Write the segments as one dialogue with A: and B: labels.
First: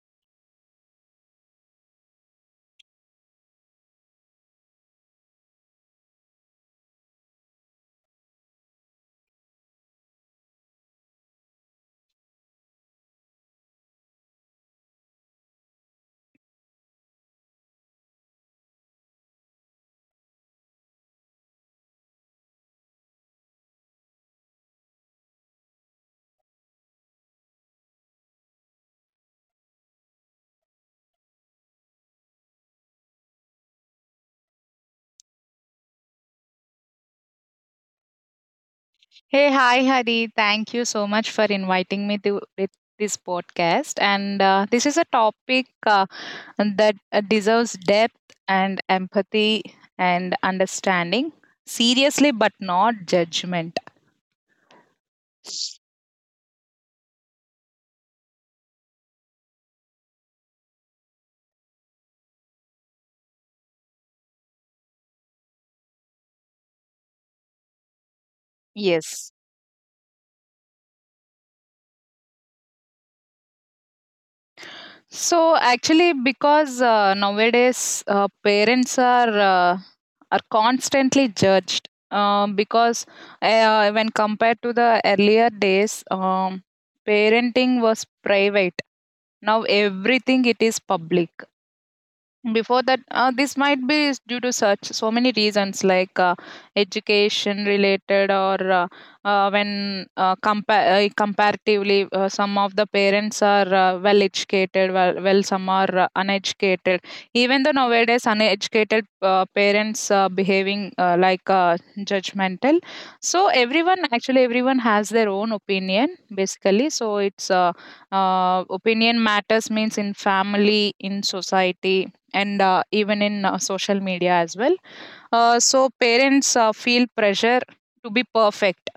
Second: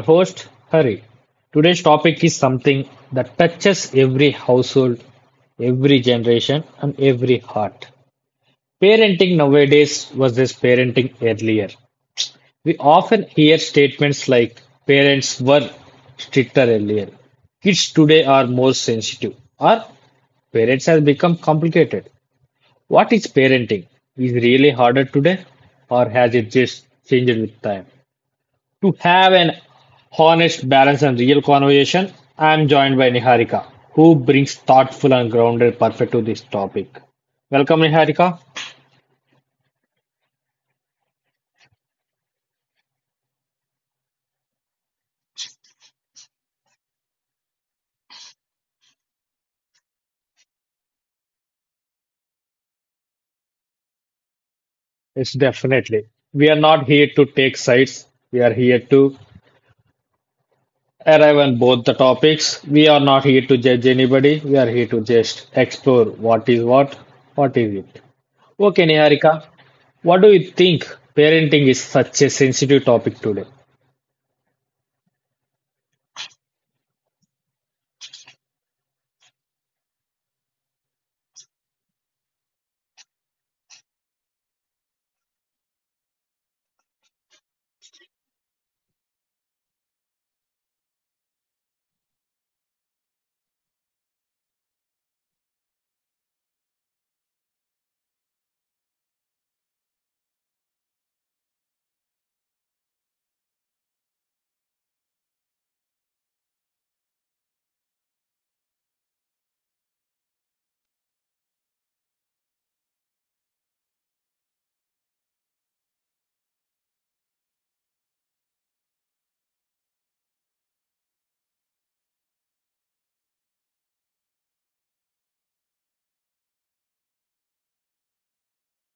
A: host, Hari. Today's topic is something that touches every household, every generation, and every heart. Parenting nowadays versus parenting earlier. We often hear statements like parents were stricter earlier. Kids today are more sensitive. Or parents have become complicated. What is parenting? Is really harder today or has it just changed with time? To have an honest, balanced, and real conversation, I am joined by Niharika, who brings thoughtful and grounded perspective to this topic. Welcome, Niharika.
B: Hey, hi, Hari. Thank you so much for inviting me to with this podcast. And this is a topic that deserves depth and empathy and understanding. Seriously, but not judgment.
A: It's definitely. We are not here to take sides. We are here to arrive on both the topics. We are not here to judge anybody. We are here to just explore what is it. Okay,
B: Yes.
A: Niharika, what do you think parenting is such a sensitive topic today?
B: So actually, because nowadays parents are constantly judged. Because when compared to the earlier days, parenting was private. Now everything it is public. Before that, this might be is due to such so many reasons like education related or when comparatively some of the parents are well educated, well, some are uneducated. Even though nowadays uneducated parents behaving like judgmental, so everyone, actually, everyone has their own opinion basically. So it's opinion matters means in family, in society, and even in social media as well. So parents feel pressure to be perfect.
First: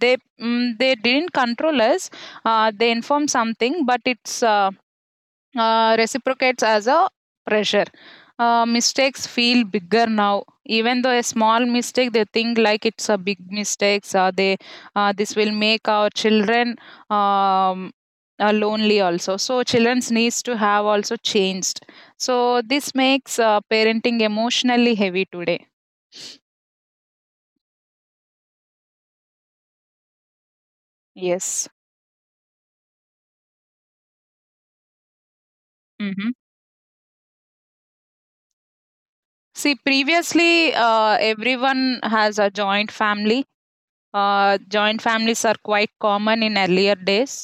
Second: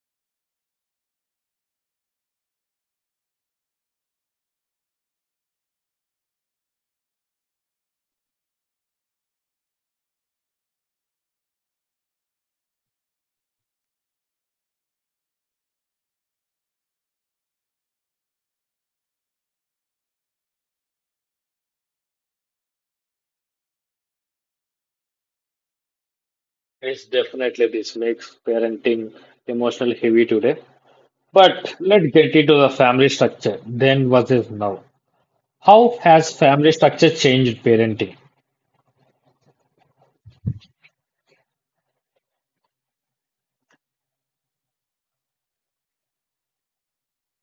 B: They didn't control us. They inform something, but it's reciprocates as a pressure. Mistakes feel bigger now. Even though a small mistake, they think like it's a big mistake. So they this will make our children um, lonely also. So children's needs to have also changed. So this makes parenting emotionally heavy today.
A: It's definitely this makes parenting emotional heavy today.
B: Yes.
A: But let's get into the family structure then versus now. How
B: hmm
A: has family structure changed parenting?
B: See, previously, everyone has a joint family. Joint families are quite common in earlier days,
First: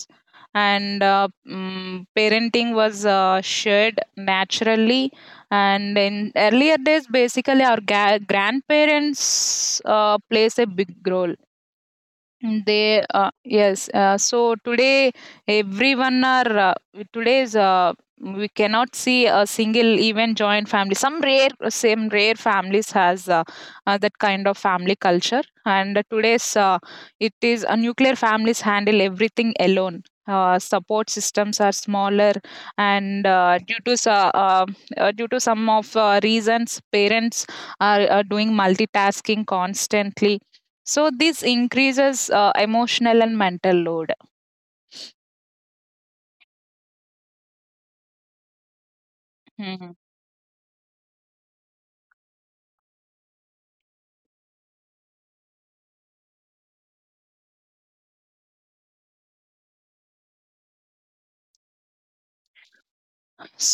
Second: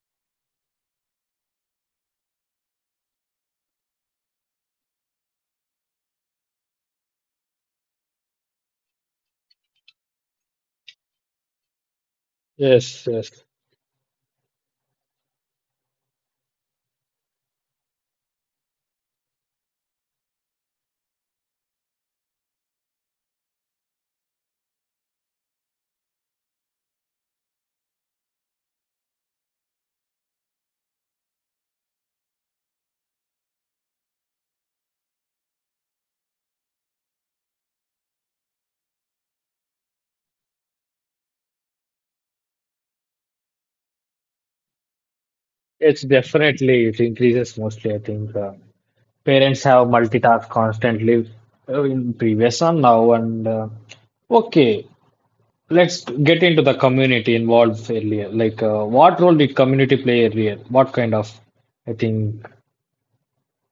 B: and parenting was shared naturally. And in earlier days, basically, our grandparents plays a big role. They
A: Yes, yes.
B: Yes. So today, everyone are today's. We cannot see a single even joint family. Some rare, same rare families has that kind of family culture. And today's it is Nuclear families handle everything alone. Support systems are smaller, and due to uh, some of reasons, parents are doing multitasking constantly, so this increases emotional and mental load.
A: It's definitely it increases mostly. I think parents have
B: Mhm.
A: multitask constantly in previous and now and okay. Let's get into the community involved earlier. Like, what role did community play earlier? What kind of, I think.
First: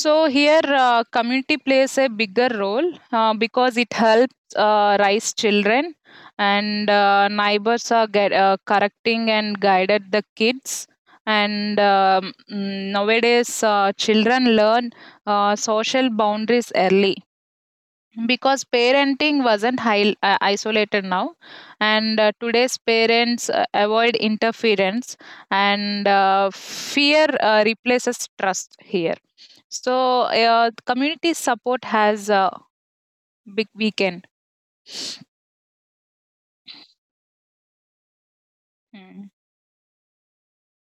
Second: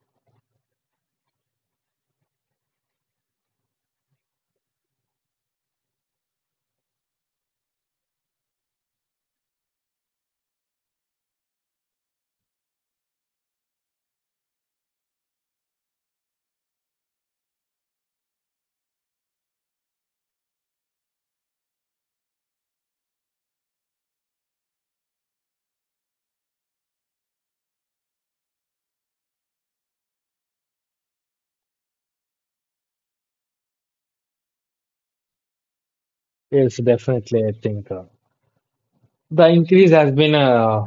B: So here, community plays a bigger role because it helps raise children, and neighbors are correcting and guided the kids. And nowadays, children learn social boundaries early. Because parenting wasn't high isolated now, and today's parents avoid interference, and fear replaces trust here. So, community support has a big weekend.
A: Yes, definitely. I think
B: Mm.
A: the increase has been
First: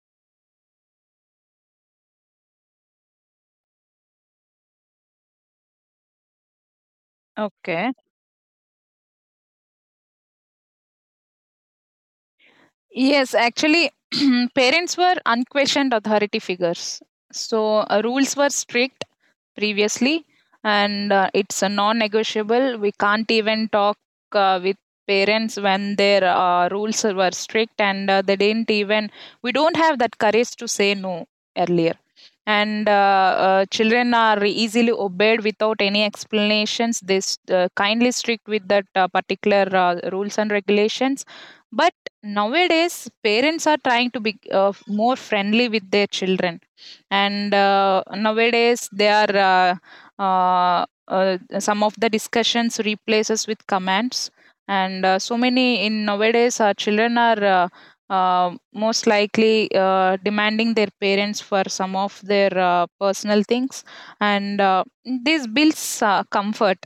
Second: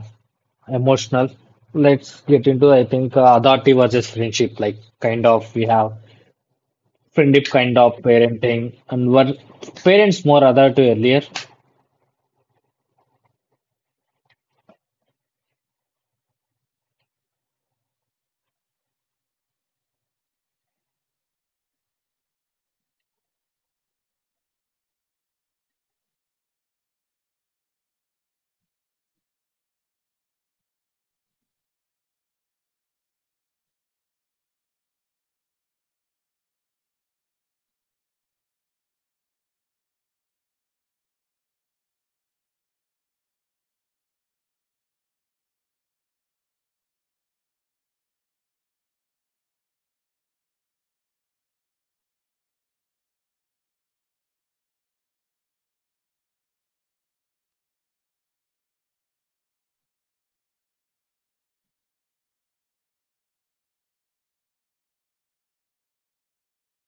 A: emotional. Let's get into, I think, authority versus friendship. Like, kind of, we have friendship, kind
B: Okay.
A: of parenting, and were parents more authority earlier.
B: Yes, actually, parents were unquestioned authority figures. So, rules were strict previously, and it's a non-negotiable. We can't even talk with parents when their rules were strict, and they didn't even. We don't have that courage to say no earlier, and children are easily obeyed without any explanations. They kindly strict with that particular rules and regulations. But nowadays parents are trying to be more friendly with their children, and nowadays they are some of the discussions replaces with commands, and so many in nowadays children are most likely demanding their parents for some of their personal things, and this builds comfort,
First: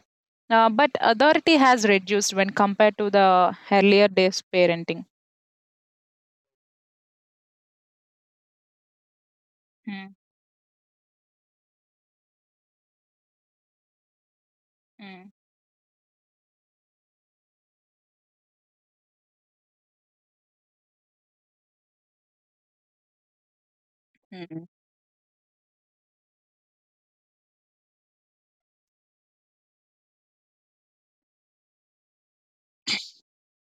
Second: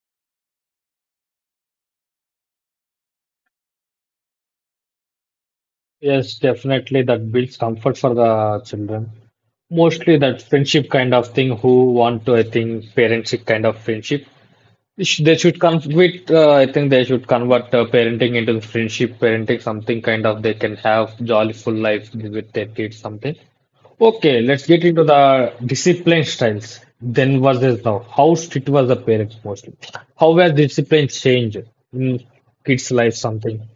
B: but authority has reduced when compared to the earlier days parenting.
A: Yes, definitely, that builds comfort for the children.
B: Mm,
A: Mostly that friendship kind of thing, who want to, I think, parentship kind of friendship.
B: mm,
A: They should convert. I think they should convert parenting into friendship parenting, something kind of they can have jolly full life with their kids, something. Okay, let's
B: mm.
A: get into the discipline styles. Then versus now. How strict was the parents mostly? How were discipline changed in kids' life? Something.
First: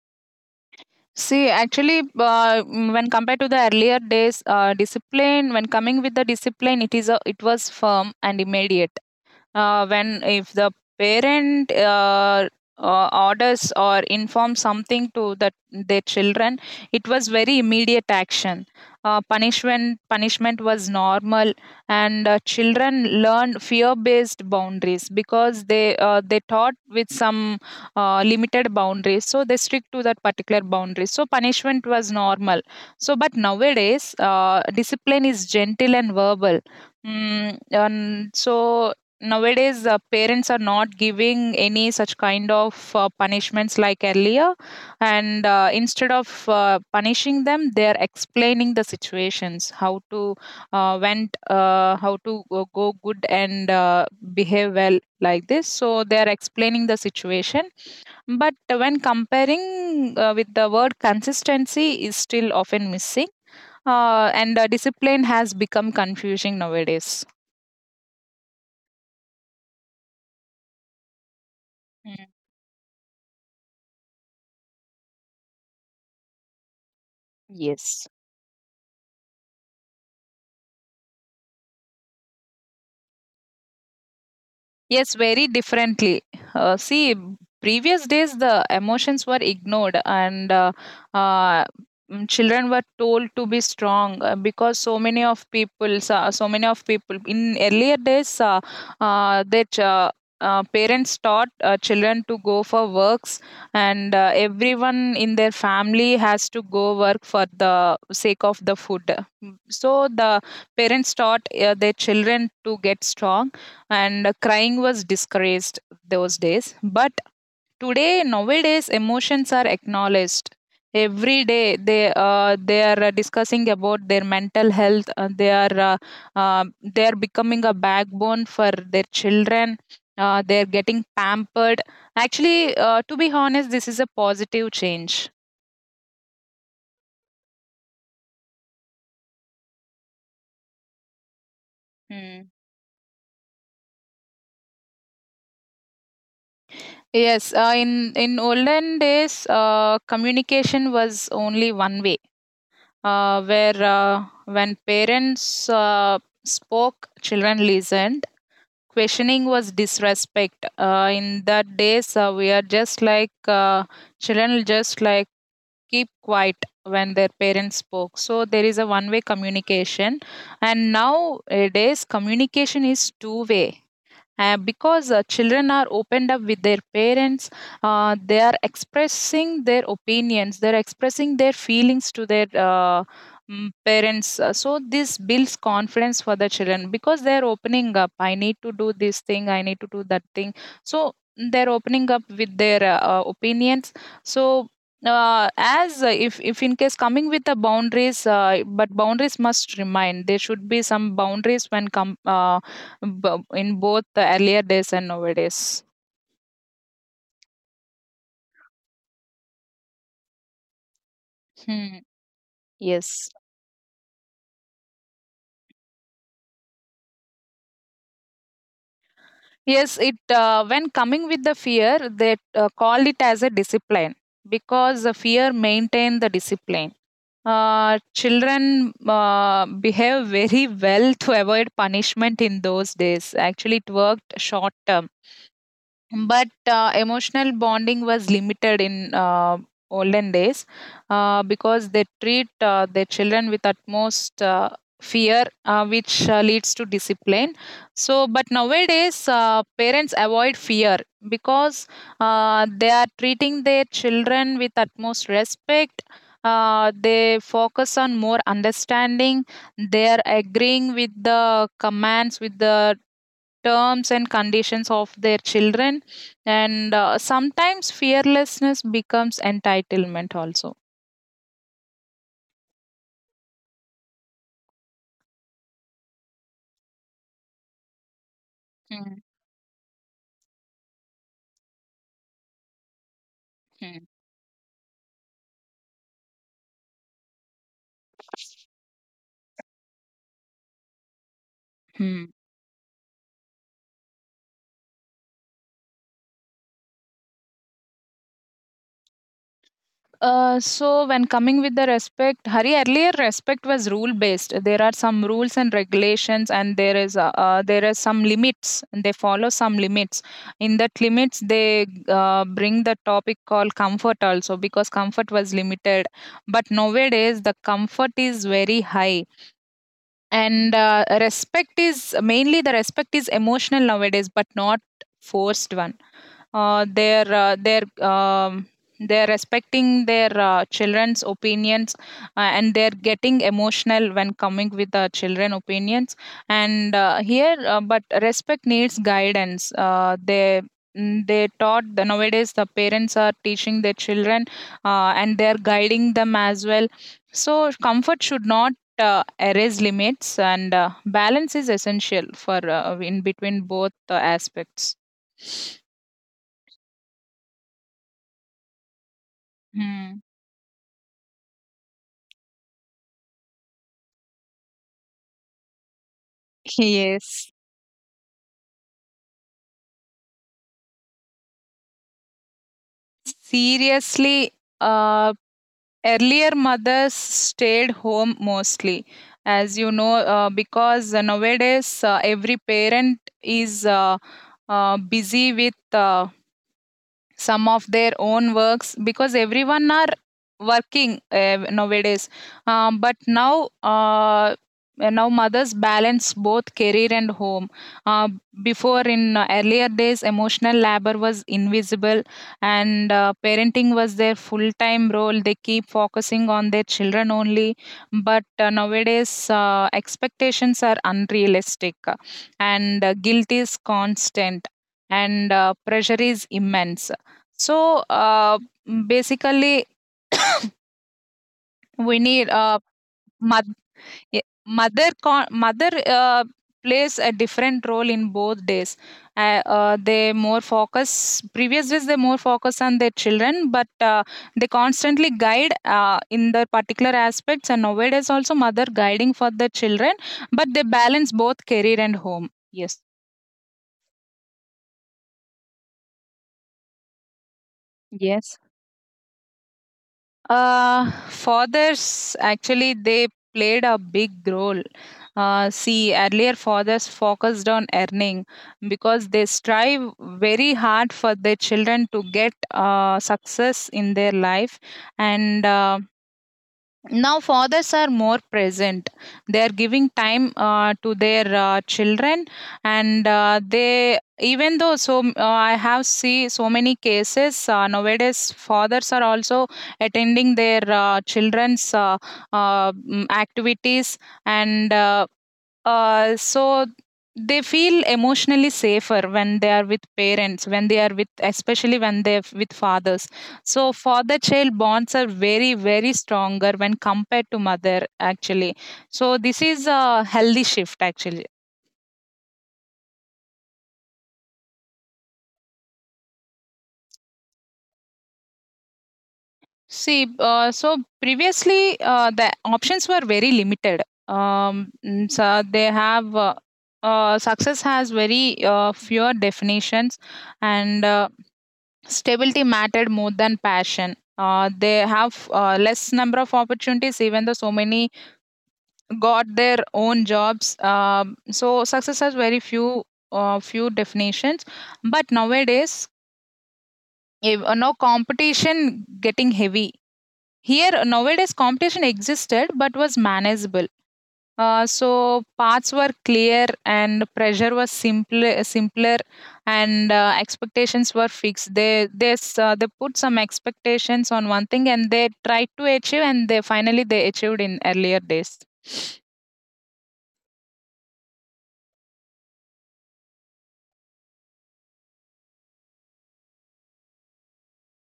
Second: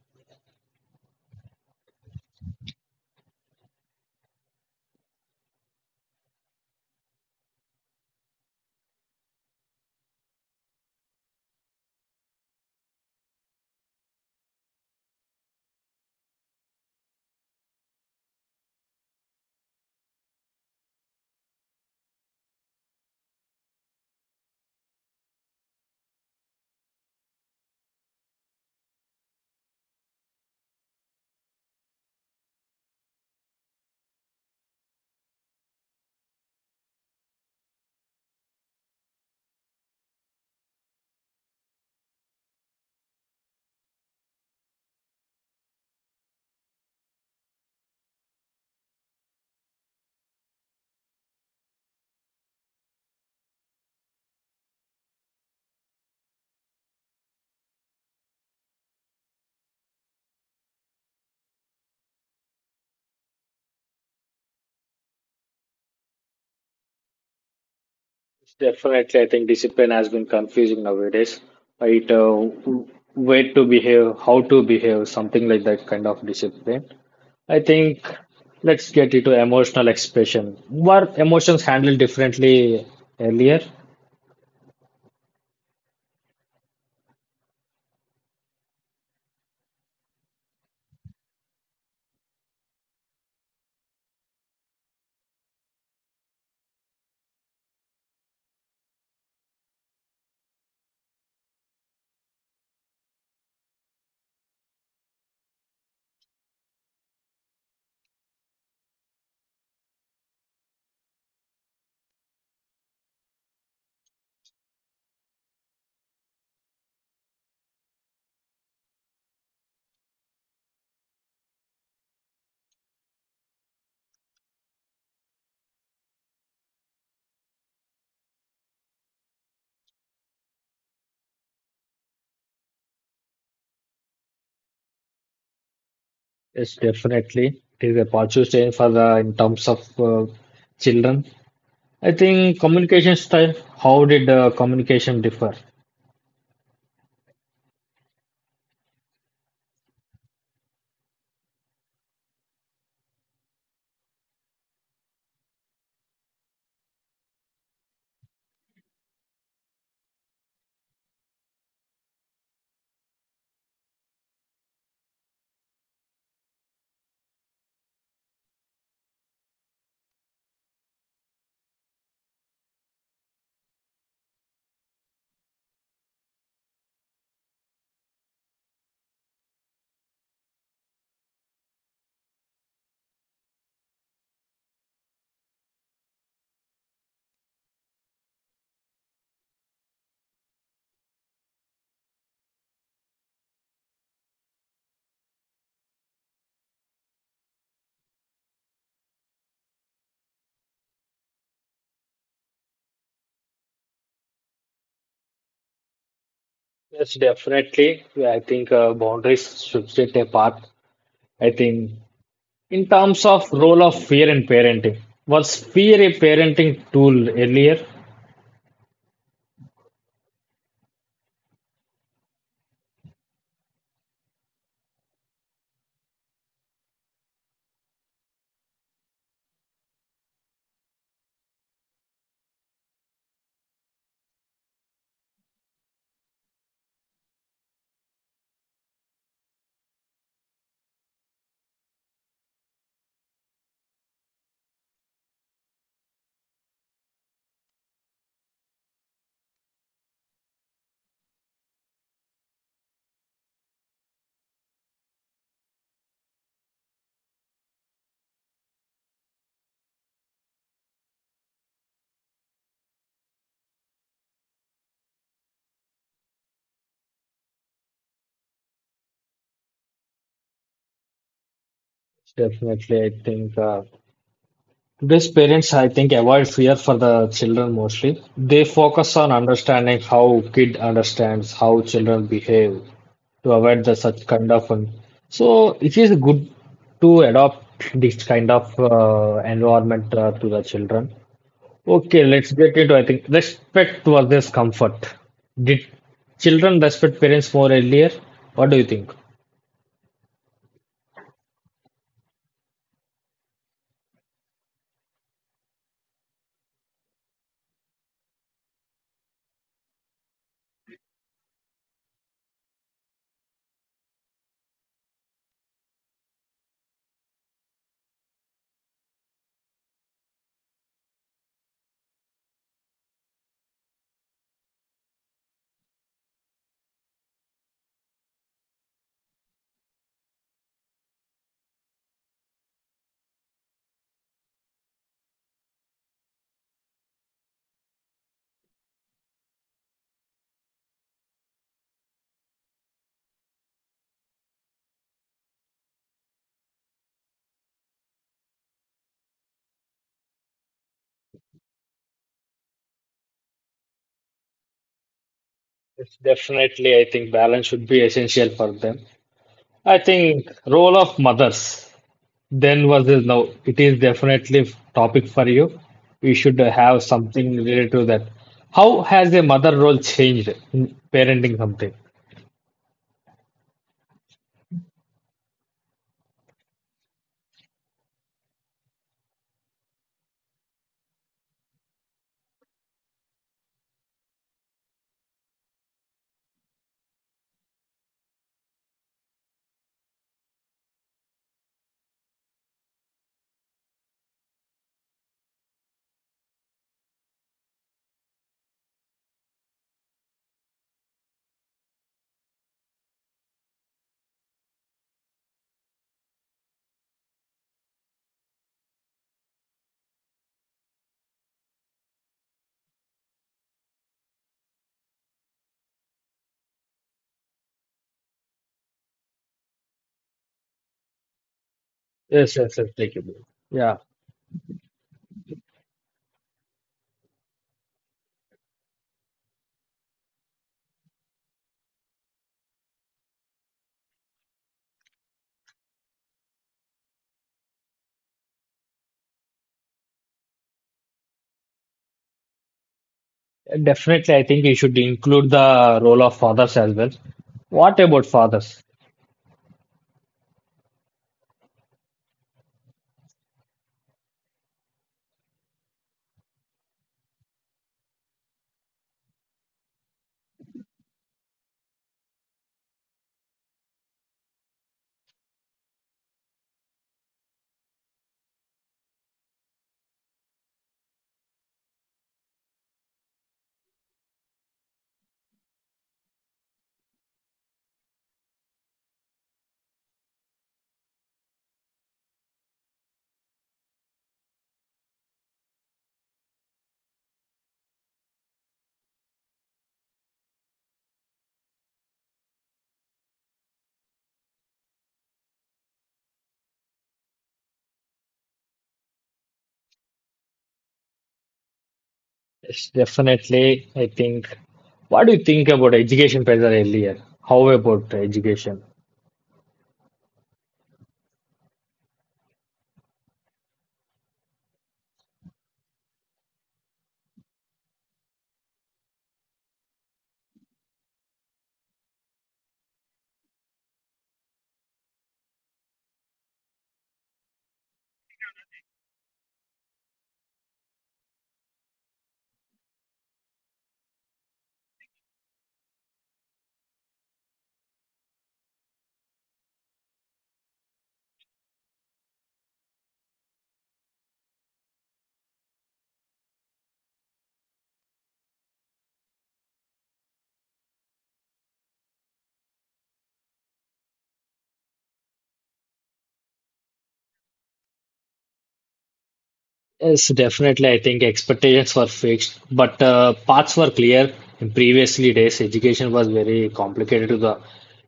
B: See, actually, when compared to the earlier days, discipline, when coming with the discipline, it was firm and immediate. When if the parent orders or informs something to the their children, it was very immediate action. Punishment was normal, and children learned fear-based boundaries because they taught with some limited boundaries, so they stick to that particular boundary. So punishment was normal. So, but nowadays, discipline is gentle and verbal. Mm, and so nowadays parents are not giving any such kind of punishments like earlier, and instead of punishing them, they are explaining the situations how to went how to go good, and behave well like this. So they are explaining the situation, but when comparing with the word, consistency is still often missing, and discipline has become confusing nowadays.
A: Definitely, I think discipline has been confusing nowadays. Right,
B: Mm.
A: way to behave, how to behave, something like that kind of discipline. I
B: Yes.
A: think let's get into emotional expression. Were emotions handled differently earlier?
B: Yes, very differently. See, previous days the emotions were ignored, and uh, children were told to be strong because so many of people, so many of people in earlier days, their parents taught children to go for works, and everyone in their family has to go work for the sake of the food. So the parents taught their children to get strong, and crying was discouraged those days. But today, nowadays, emotions are acknowledged. Every day they are discussing about their mental health. They are becoming a backbone for their children. They are getting pampered, actually. To be honest, this is a positive change.
A: Yes, definitely. It is a positive change for the in terms of children. I
B: Hmm.
A: think communication style, how did communication differ?
B: Yes, in olden days, communication was only one way, where when parents spoke, children listened. Questioning was disrespect. In that days, we are just like children, just like keep quiet when their parents spoke. So there is a one-way communication, and nowadays communication is two-way, because children are opened up with their parents. They are expressing their opinions, they're expressing their feelings to their parents. So this builds confidence for the children because they're opening up. I need to do this thing, I need to do that thing. So they're opening up with their opinions. So uh, as if in case coming with the boundaries, but boundaries must remain. There should be some boundaries when come in both the earlier days and nowadays.
A: Yes, definitely. Yeah, I think boundaries should set a part. I think
B: Hmm.
A: in terms
B: Yes.
A: of role of fear in parenting, was fear a parenting tool earlier?
B: Yes, it when coming with the fear, they call it as a discipline because the fear maintain the discipline. Children behave very well to avoid punishment in those days. Actually, it worked short term. But, emotional bonding was limited in olden days, because they treat their children with utmost fear, which leads to discipline. So, but nowadays, parents avoid fear because they are treating their children with utmost respect. They focus on more understanding. They are agreeing with the commands, with the terms and conditions of their children, and sometimes fearlessness becomes entitlement also.
A: Definitely, I think today's parents, I think, avoid fear for the children mostly. They
B: Hmm.
A: focus on understanding how kid understands how children behave to avoid the
B: Hmm.
A: such kind of. Um, so it is good to adopt this kind of environment to the children. Okay,
B: Hmm.
A: let's get into I think respect versus comfort. Did children respect parents more earlier? What do you think?
B: So when coming with the respect, Hari, earlier respect was rule based. There are some rules and regulations, and there are some limits, and they follow some limits. In that limits, they bring the topic called comfort also because comfort was limited. But nowadays the comfort is very high, and respect is emotional nowadays, but not forced one. Uh, they're uh, they're um, they're respecting their children's opinions, and they're getting emotional when coming with the children opinions. And here, but respect needs guidance. They mm, they taught the Nowadays the parents are teaching their children, and they're guiding them as well. So comfort should not erase limits, and balance is essential for in between both aspects.
A: It's definitely, I think balance should be essential for them. I
B: Hmm.
A: think role of mothers then versus now. It is definitely topic for you. You should have
B: Yes.
A: something related to that. How has a mother role changed in parenting something?
B: Seriously, uh, earlier mothers stayed home mostly, as you know, because nowadays every parent is busy with some of their own works because everyone are working nowadays. But now mothers balance both career and home. uh, Before, in earlier days, emotional labor was invisible, and parenting was their full time role. They keep focusing on their children only. But nowadays expectations are unrealistic, and guilt is constant, and pressure is immense. So, basically, we need
A: Yes, yes, yes. Thank you.
B: moth-
A: Yeah.
B: eh, mother con- mother plays a different role in both days. They more focus on their children, but they constantly guide in their particular aspects. And nowadays also mother guiding for the children, but they balance both career and home. Yes.
A: Definitely, I think we should include the role of fathers as well. What about
B: Yes.
A: fathers?
B: Fathers, actually, they played a big role. See, earlier fathers focused on earning because they strive very hard for their children to get success in their life, and now fathers are more present. They are giving time to their children. And they even though so m- I have see so many cases nowadays fathers are also attending their children's activities, and so they feel emotionally safer when they are with parents, when they are with, especially when they're with fathers. So father child bonds are very, very stronger when compared to mother, actually. So this is a healthy shift, actually.
A: Yes, definitely, I think. What do you think about education pressure earlier? How about education?
B: See, so previously, the options were very limited. Mm, so they have Success has very few definitions, and stability mattered more than passion. They have less number of opportunities, even though so many got their own jobs. So success has very few, few definitions. But nowadays, if, no competition getting heavy. Here nowadays, competition existed but was manageable, so paths were clear and pressure was simpler, and expectations were fixed. They put some expectations on one thing and they tried to achieve, and they finally they achieved in earlier days.
A: Yes, definitely. I think expectations were fixed, but paths were clear. In previously days, education was very complicated to the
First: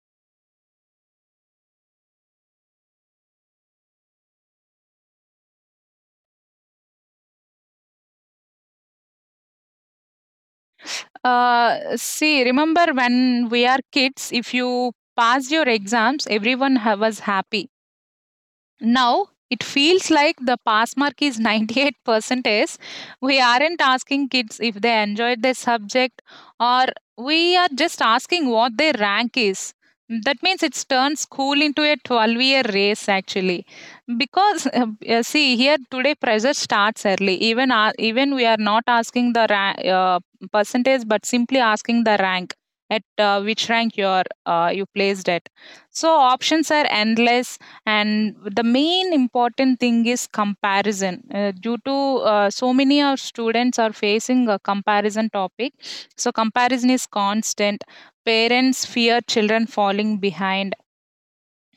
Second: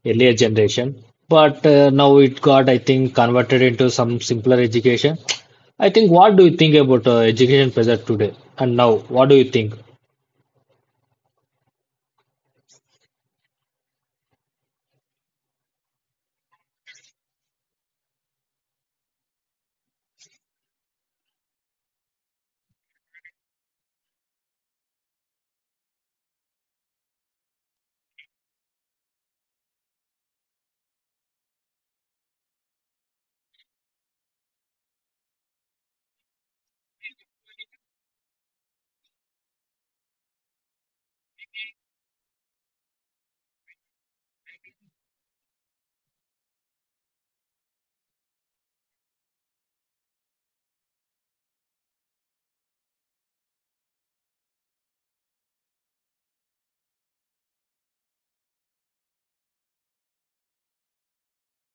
A: earlier generation, but now it got, I think, converted into some simpler education. I think. What do you think about education pressure today and now? What do you think?
B: uh, See, remember when we are kids, if you passed your exams, everyone was happy. Now it feels like the pass mark is 98 percentage. We aren't asking kids if they enjoyed their subject, or we are just asking what their rank is. That means it's turned school into a 12-year race, actually. Because see, here today pressure starts early. Even even we are not asking the percentage, but simply asking the rank at which rank you are you placed at. So options are endless, and the main important thing is comparison, due to so many our students are facing a comparison topic. So comparison is constant. Parents fear children falling behind,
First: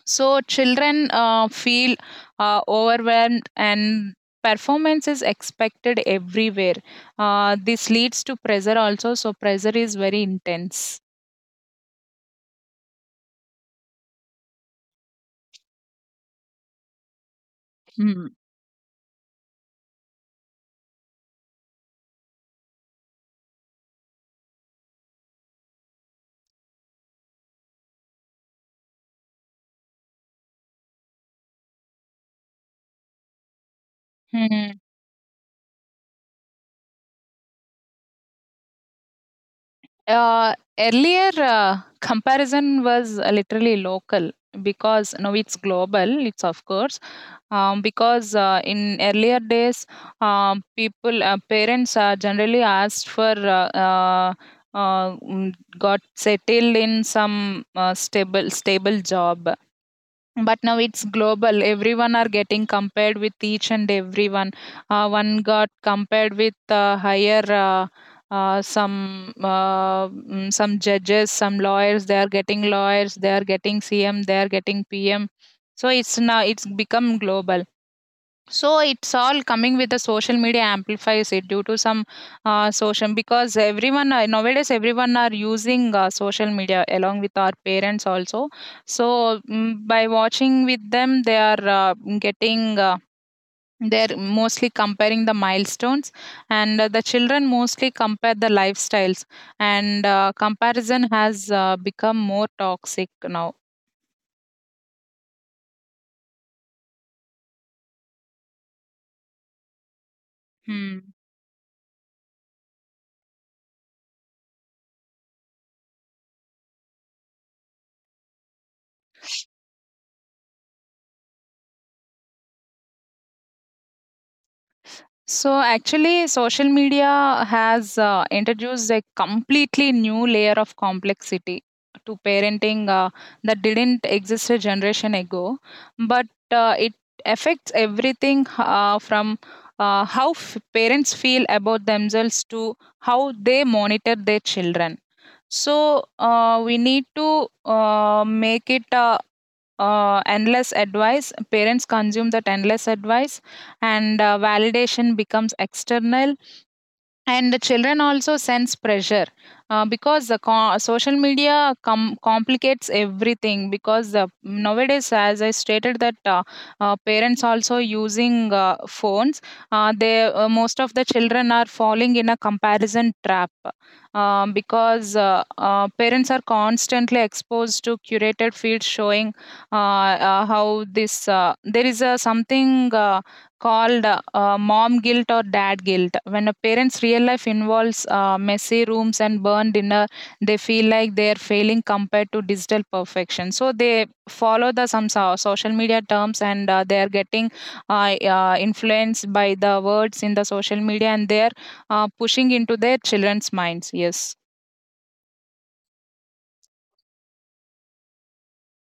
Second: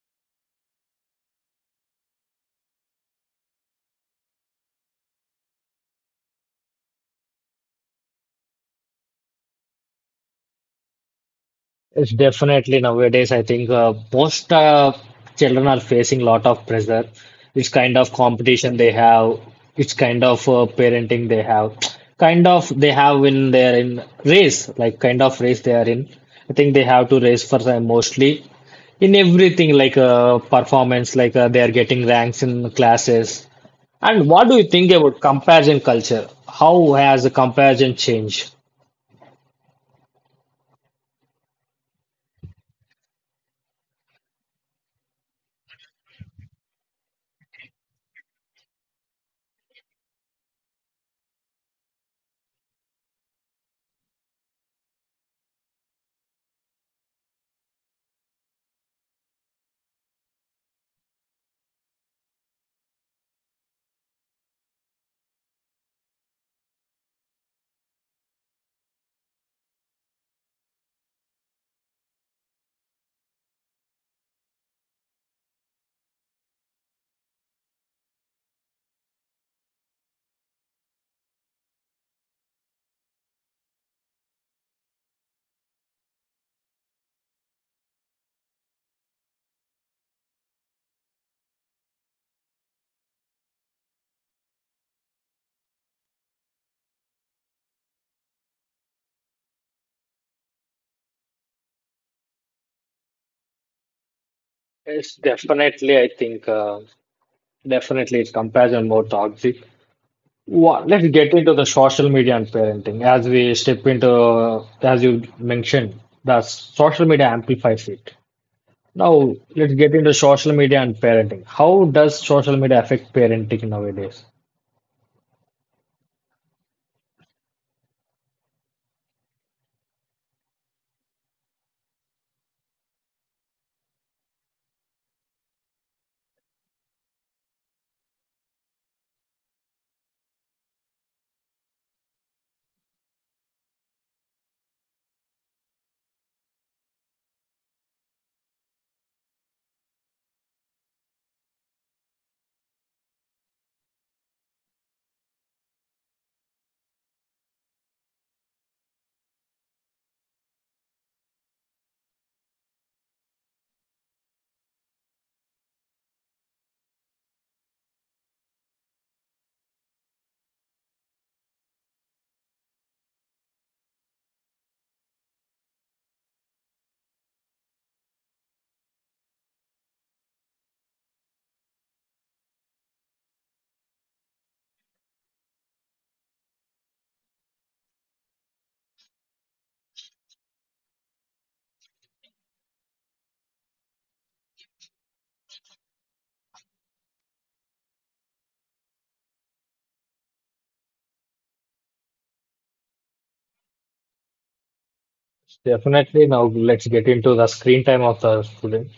B: so children feel overwhelmed, and performance is expected everywhere. This leads to pressure also, so pressure is very intense.
A: It's definitely nowadays, I think most children are facing a lot of pressure. Which kind of competition they have, which kind of parenting they have, kind of they have in their in race, like kind of race they are in. I think they have to race for them mostly in everything, like performance, like they are getting ranks in classes. And what do you
B: Hmm.
A: think about comparison culture? How has the comparison changed?
B: Earlier, comparison was literally local, because now it's global, it's of course. Because in earlier days, people, parents are generally asked for, got settled in some stable job. But now it's global, everyone are getting compared with each and everyone. One got compared with higher, some, some judges, some lawyers they are getting cm, they are getting pm. So it's now it's become global. So it's all coming with the social media amplifies it due to some social, because everyone nowadays everyone are using social media along with our parents also. So by watching with them, they are getting. They're mostly comparing the milestones, and the children mostly compare the lifestyles, and comparison has become more toxic now.
A: It's definitely, I think. Definitely, it's comparison more toxic. Let's
B: Hmm.
A: get into the social media and parenting. As we step into, as you mentioned, the social media amplifies it. Now, let's get into social media and parenting. How does social media affect parenting nowadays?
B: So actually, social media has introduced a completely new layer of complexity to parenting, that didn't exist a generation ago. But it affects everything, from how parents feel about themselves to how they monitor their children. So we need to make it. Endless advice. Parents consume that endless advice, and validation becomes external, and the children also sense pressure, because the social media complicates everything. Because nowadays, as I stated, that parents also using phones. They Most of the children are falling in a comparison trap, because parents are constantly exposed to curated feeds showing how this, there is a something called, mom guilt or dad guilt. When a parent's real life involves messy rooms and burned dinner, they feel like they are failing compared to digital perfection. So they follow the some social media terms, and they are getting influenced by the words in the social media, and they are pushing into their children's minds. Yes.
A: Definitely, now let's get into the screen time of the student.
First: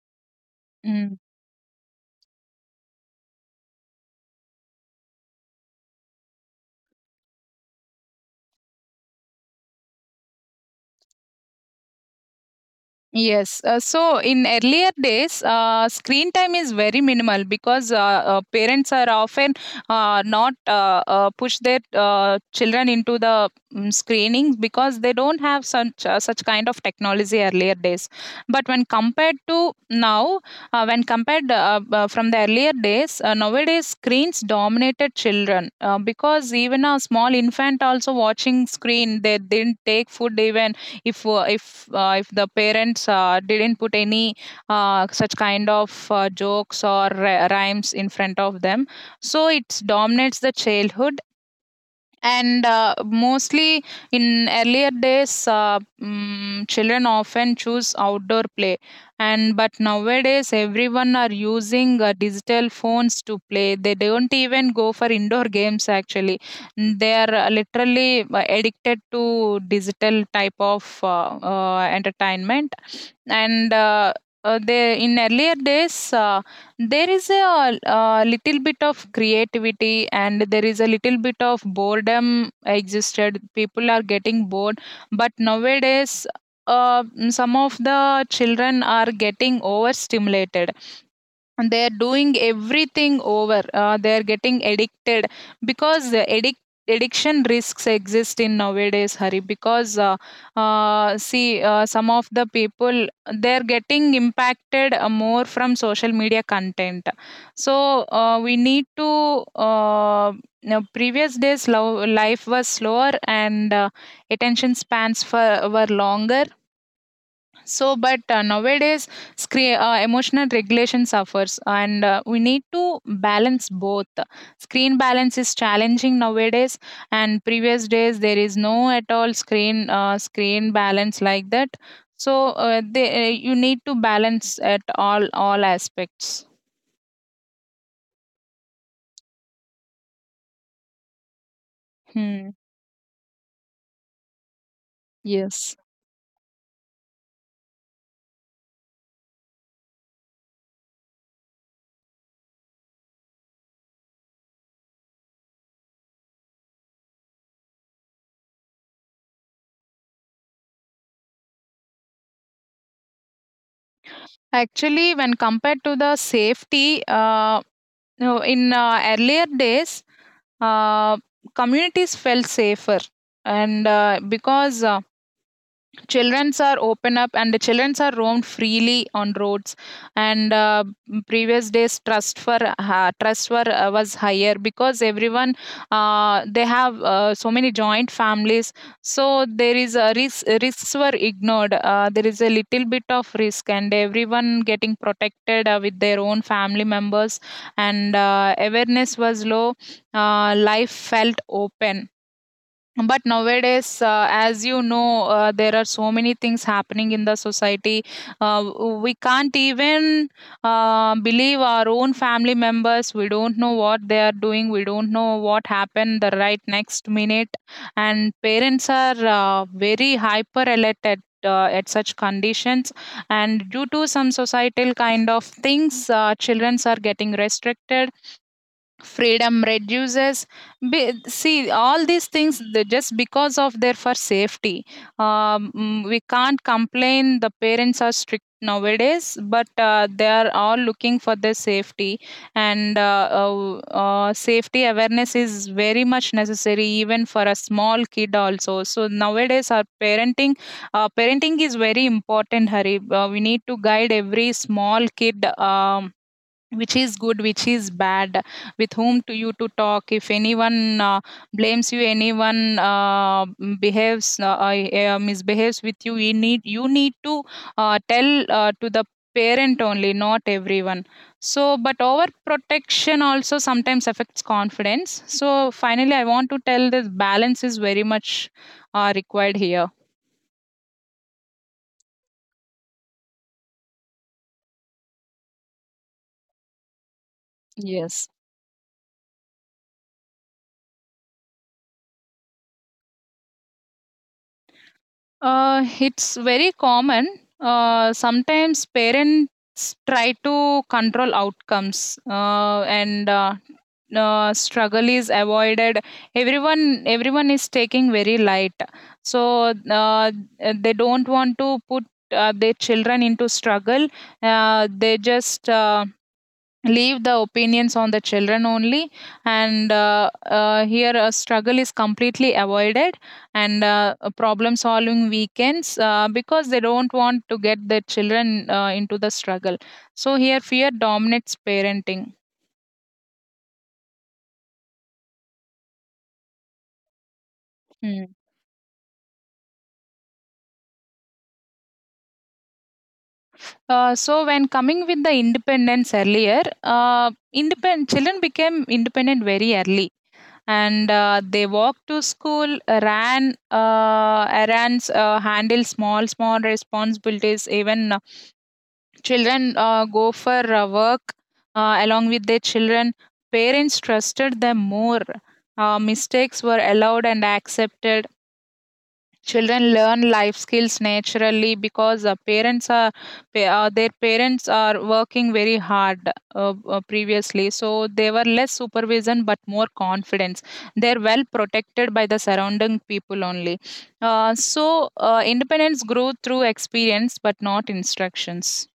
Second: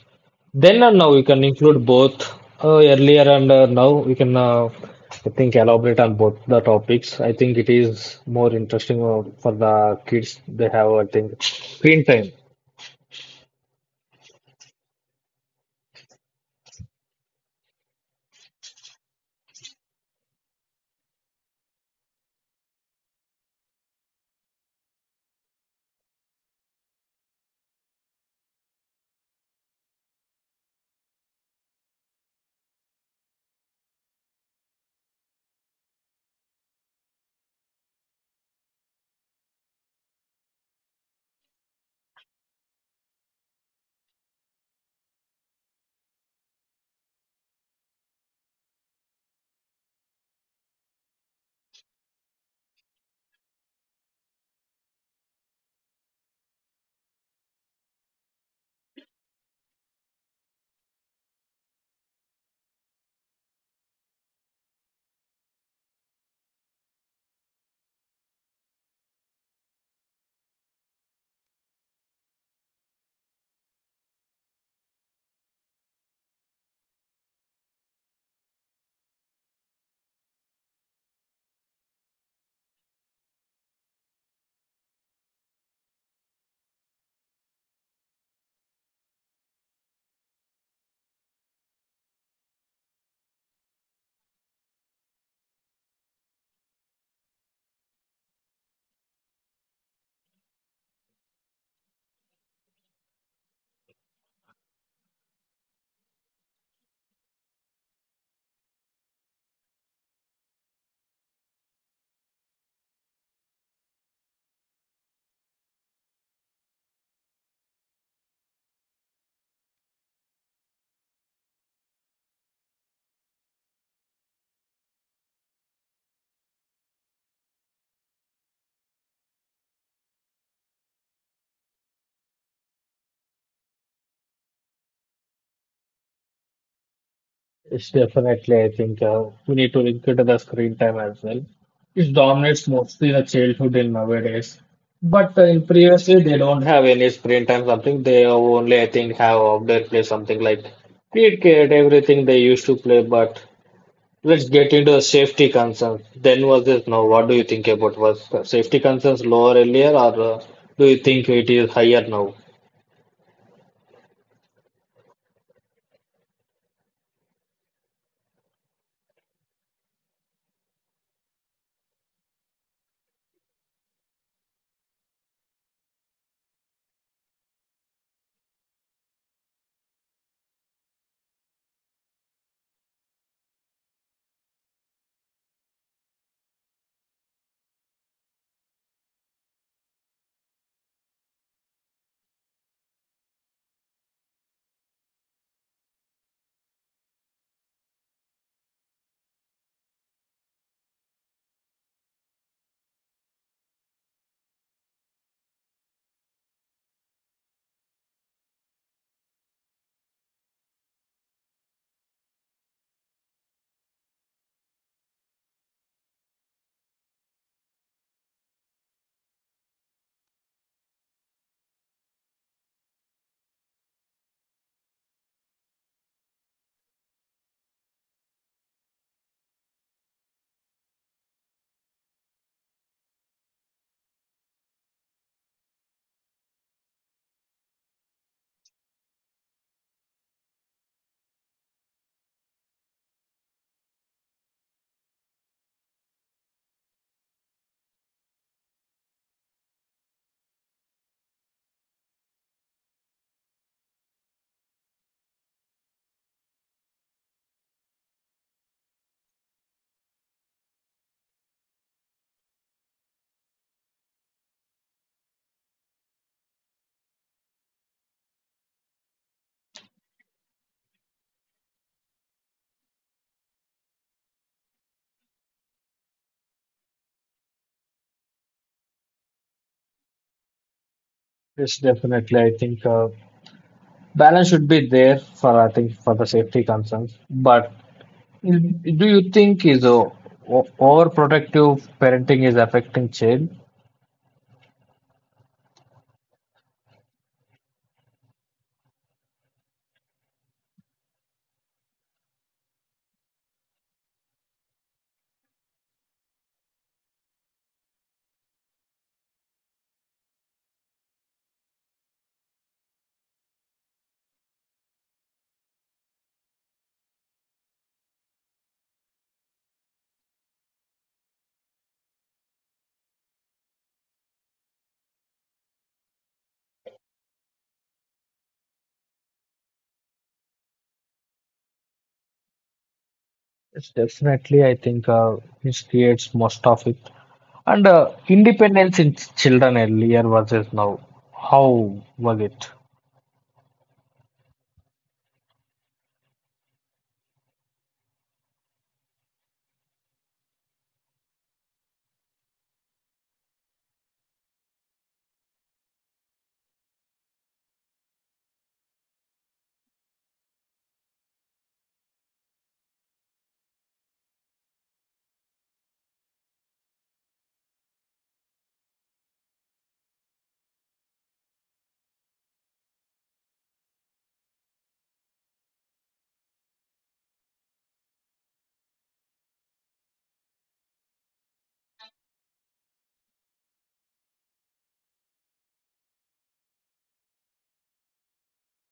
A: Then and now
B: Mm.
A: we can include both earlier and now we can I think elaborate on both the topics. I think it is more interesting for the kids. They have I think screen time.
B: Yes. So in earlier days, screen time is very minimal, because parents are often not push their children into the screening, because they don't have such kind of technology earlier days. But when compared to now, when compared from the earlier days, nowadays screens dominated children, because even a small infant also watching screen. They didn't take food even if the parents didn't put any such kind of jokes or rhymes in front of them, so it dominates the childhood. And mostly in earlier days, children often choose outdoor play. And but nowadays everyone are using digital phones to play, they don't even go for indoor games, actually. Mm, they are literally addicted to digital type of entertainment. And they in earlier days, there is a little bit of creativity, and there is a little bit of boredom existed. People are getting bored, but nowadays, uh, some of the children are getting overstimulated, and they are doing everything over, they are getting addicted, because the addiction risks exist in nowadays hari, because see, some of the people they are getting impacted more from social media content. So we need to uh, now previous days life was slower, and attention spans for, were longer. So, but nowadays, screen, emotional regulation suffers, and we need to balance both. Screen balance is challenging nowadays, and previous days there is no at all screen, screen balance like that. So, you need to balance at all aspects.
A: It's definitely I think we need to link it to the screen time as well. It
B: Hmm.
A: dominates mostly the childhood in nowadays. But in
B: Yes.
A: previously they don't have any screen time something. They only I think have outdoor play something like cricket everything they used to play. But let's get into the safety concerns. Then versus now, what do you think about was the safety concerns lower earlier, or do you think it is higher now?
B: Actually, when compared to the safety, no, in earlier days, uh, communities felt safer, and because childrens are open up, and the childrens are roamed freely on roads. And previous days, trust were was higher, because everyone they have so many joint families. So there is a risks were ignored, there is a little bit of risk, and everyone getting protected with their own family members. And awareness was low, life felt open. But nowadays, as you know, there are so many things happening in the society. Uh, we can't even believe our own family members. We don't know what they are doing. We don't know what happened the right next minute. And parents are very hyper alert at such conditions. And due to some societal kind of things, children are getting restricted, freedom reduces. See, all these things they just because of their for safety. We can't complain the parents are strict nowadays, but they are all looking for their safety. And safety awareness is very much necessary even for a small kid also. So nowadays our parenting, parenting is very important hari, we need to guide every small kid, which is good, which is bad, with whom to you to talk. If anyone blames you, anyone behaves, misbehaves with you, you need to tell to the parent only, not everyone. So but overprotection also sometimes affects confidence. So finally I want to tell this balance is very much required here.
A: Yes, definitely. I think balance should be there for I think for the safety concerns. But
B: Yes.
A: do you think is overprotective parenting is affecting child?
B: It's very common. Sometimes parents try to control outcomes, and struggle is avoided. Everyone is taking very light, so they don't want to put their children into struggle. They just leave the opinions on the children only. And here a struggle is completely avoided, and a problem solving weekends, because they don't want to get their children into the struggle. So here fear dominates parenting.
A: Yes, definitely. I think it creates most of it. And
B: Hmm.
A: independence in children earlier versus now. How was it?
B: So when coming with the independence earlier, independent children became independent very early, and they walk to school, ran errands, handle small, small responsibilities. Even children go for work along with their children. Parents trusted them more. Mistakes were allowed and accepted. Children learn life skills naturally, because parents are their parents are working very hard previously. So they were less supervision but more confidence. They're well protected by the surrounding people only. So independence grew through experience but not instructions.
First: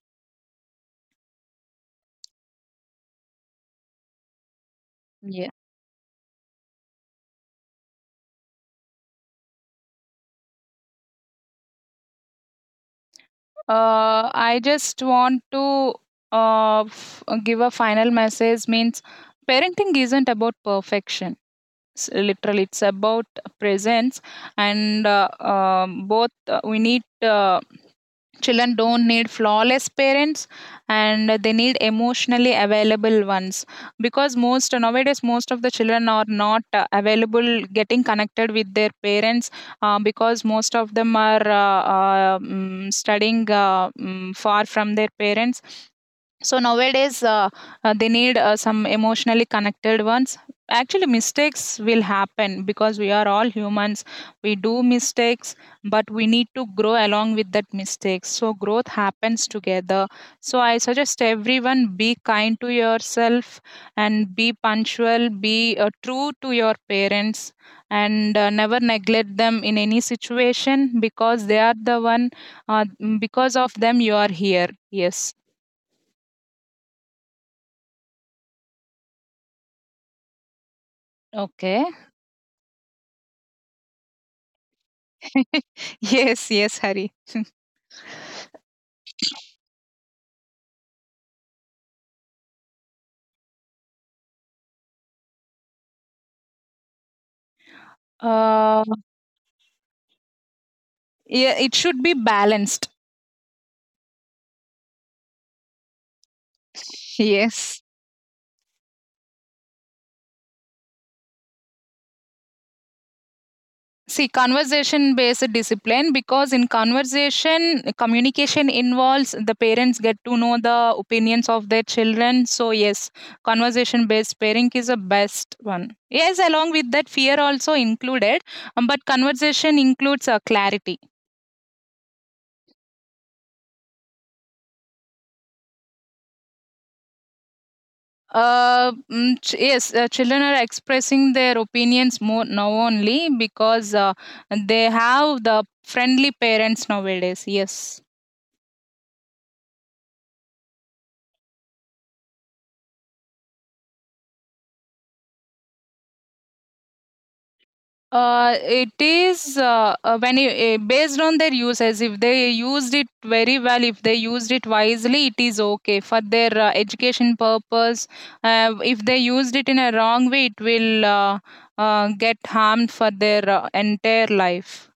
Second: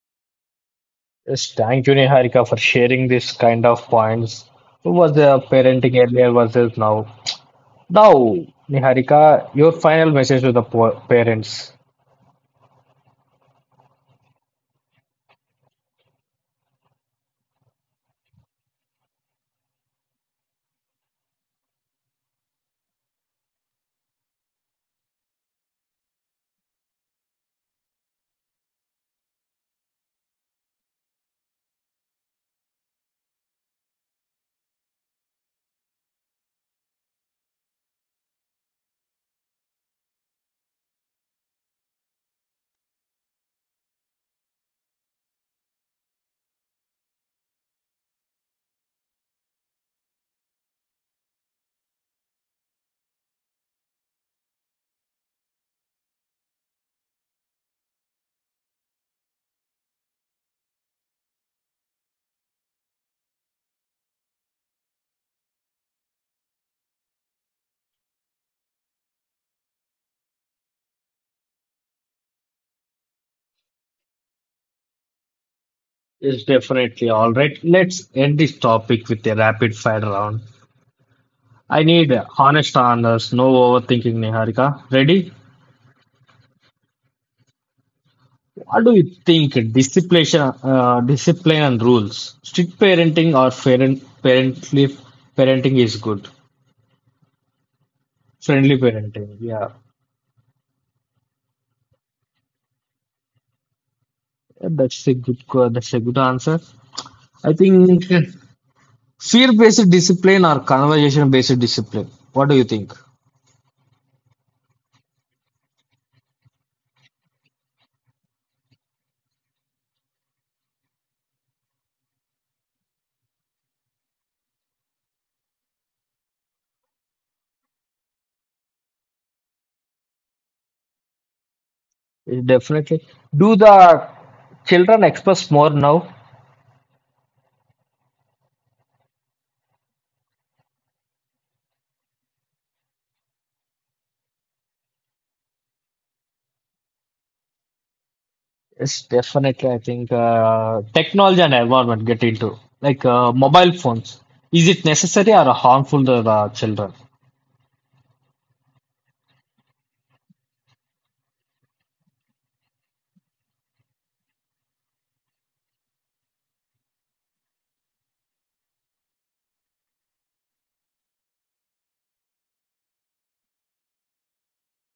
A: Yes, thank you, Niharika, for sharing this kind of points. Was the
B: Yeah.
A: parenting earlier versus now? Now, Niharika, your final message to the parents
B: I just want to give a final message means parenting isn't about perfection. Literally it's about presence. And both we need, children don't need flawless parents, and they need emotionally available ones. Because most nowadays, most of the children are not available getting connected with their parents, because most of them are studying far from their parents. So nowadays, they need some emotionally connected ones. Actually, mistakes will happen because we are all humans. We do mistakes, but we need to grow along with that mistake. So growth happens together. So I suggest everyone be kind to yourself, and be punctual, be true to your parents, and never neglect them in any situation, because they are the one. Uh, because of them, you are here. Yes.
A: is definitely all right. Let's end this topic with a rapid fire round. I
B: Okay.
A: need honest answers, no overthinking, Niharika. Ready?
B: Yes, yes, Hari.
A: What do you think? Discipline, discipline and rules. Strict parenting or parently parenting is good. Friendly
B: uh
A: parenting, yeah.
B: yeah, it should be balanced.
A: Yeah, that's a that's a good answer. I
B: Yes,
A: think fear-based discipline or conversation-based discipline. What do you think?
B: see, conversation based discipline, because in conversation communication involves the parents get to know the opinions of their children. So yes, conversation based pairing is the best one. Yes, along with that fear also included. But conversation includes a clarity.
A: Yes, definitely. Do the children express more now?
B: Yes, children are expressing their opinions more now only, because they have the friendly parents nowadays. Yes.
A: Yes, definitely. I think technology and environment get into like mobile phones. Is it necessary or harmful to the children?
B: It is, when you, based on their usage. If they used it very well, if they used it wisely, it is okay for their education purpose. If they used it in a wrong way, it will get harmed for their entire life.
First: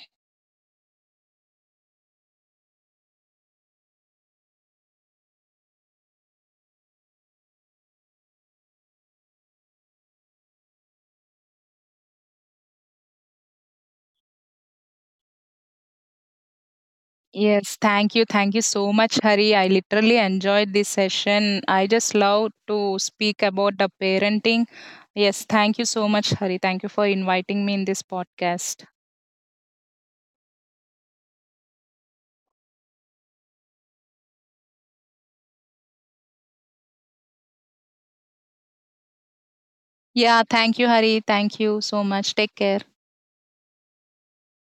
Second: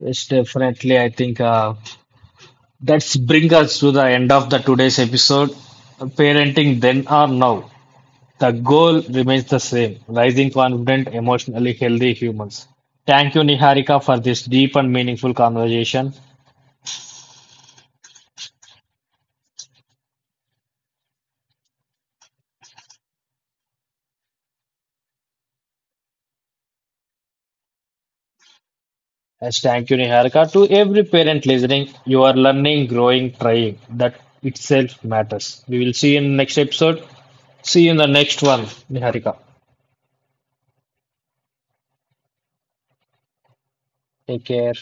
A: Yes, definitely. I think that's bring us to the end of the today's episode. Parenting then or now. The goal remains the same, raising confident, emotionally healthy humans. Thank you, Niharika, for this deep and meaningful conversation.
B: Yes, thank you. Thank you so much, Hari. I literally enjoyed this session. I just love to speak about the parenting. Yes, thank you so much, Hari. Thank you for inviting me in this podcast.
A: And thank you, Niharika, to every parent listening. You are learning, growing, trying. That itself matters. We will see you in the next episode. See you in the next one, Niharika.
B: Yeah, thank you, Hari. Thank you so much. Take care.
A: Take care.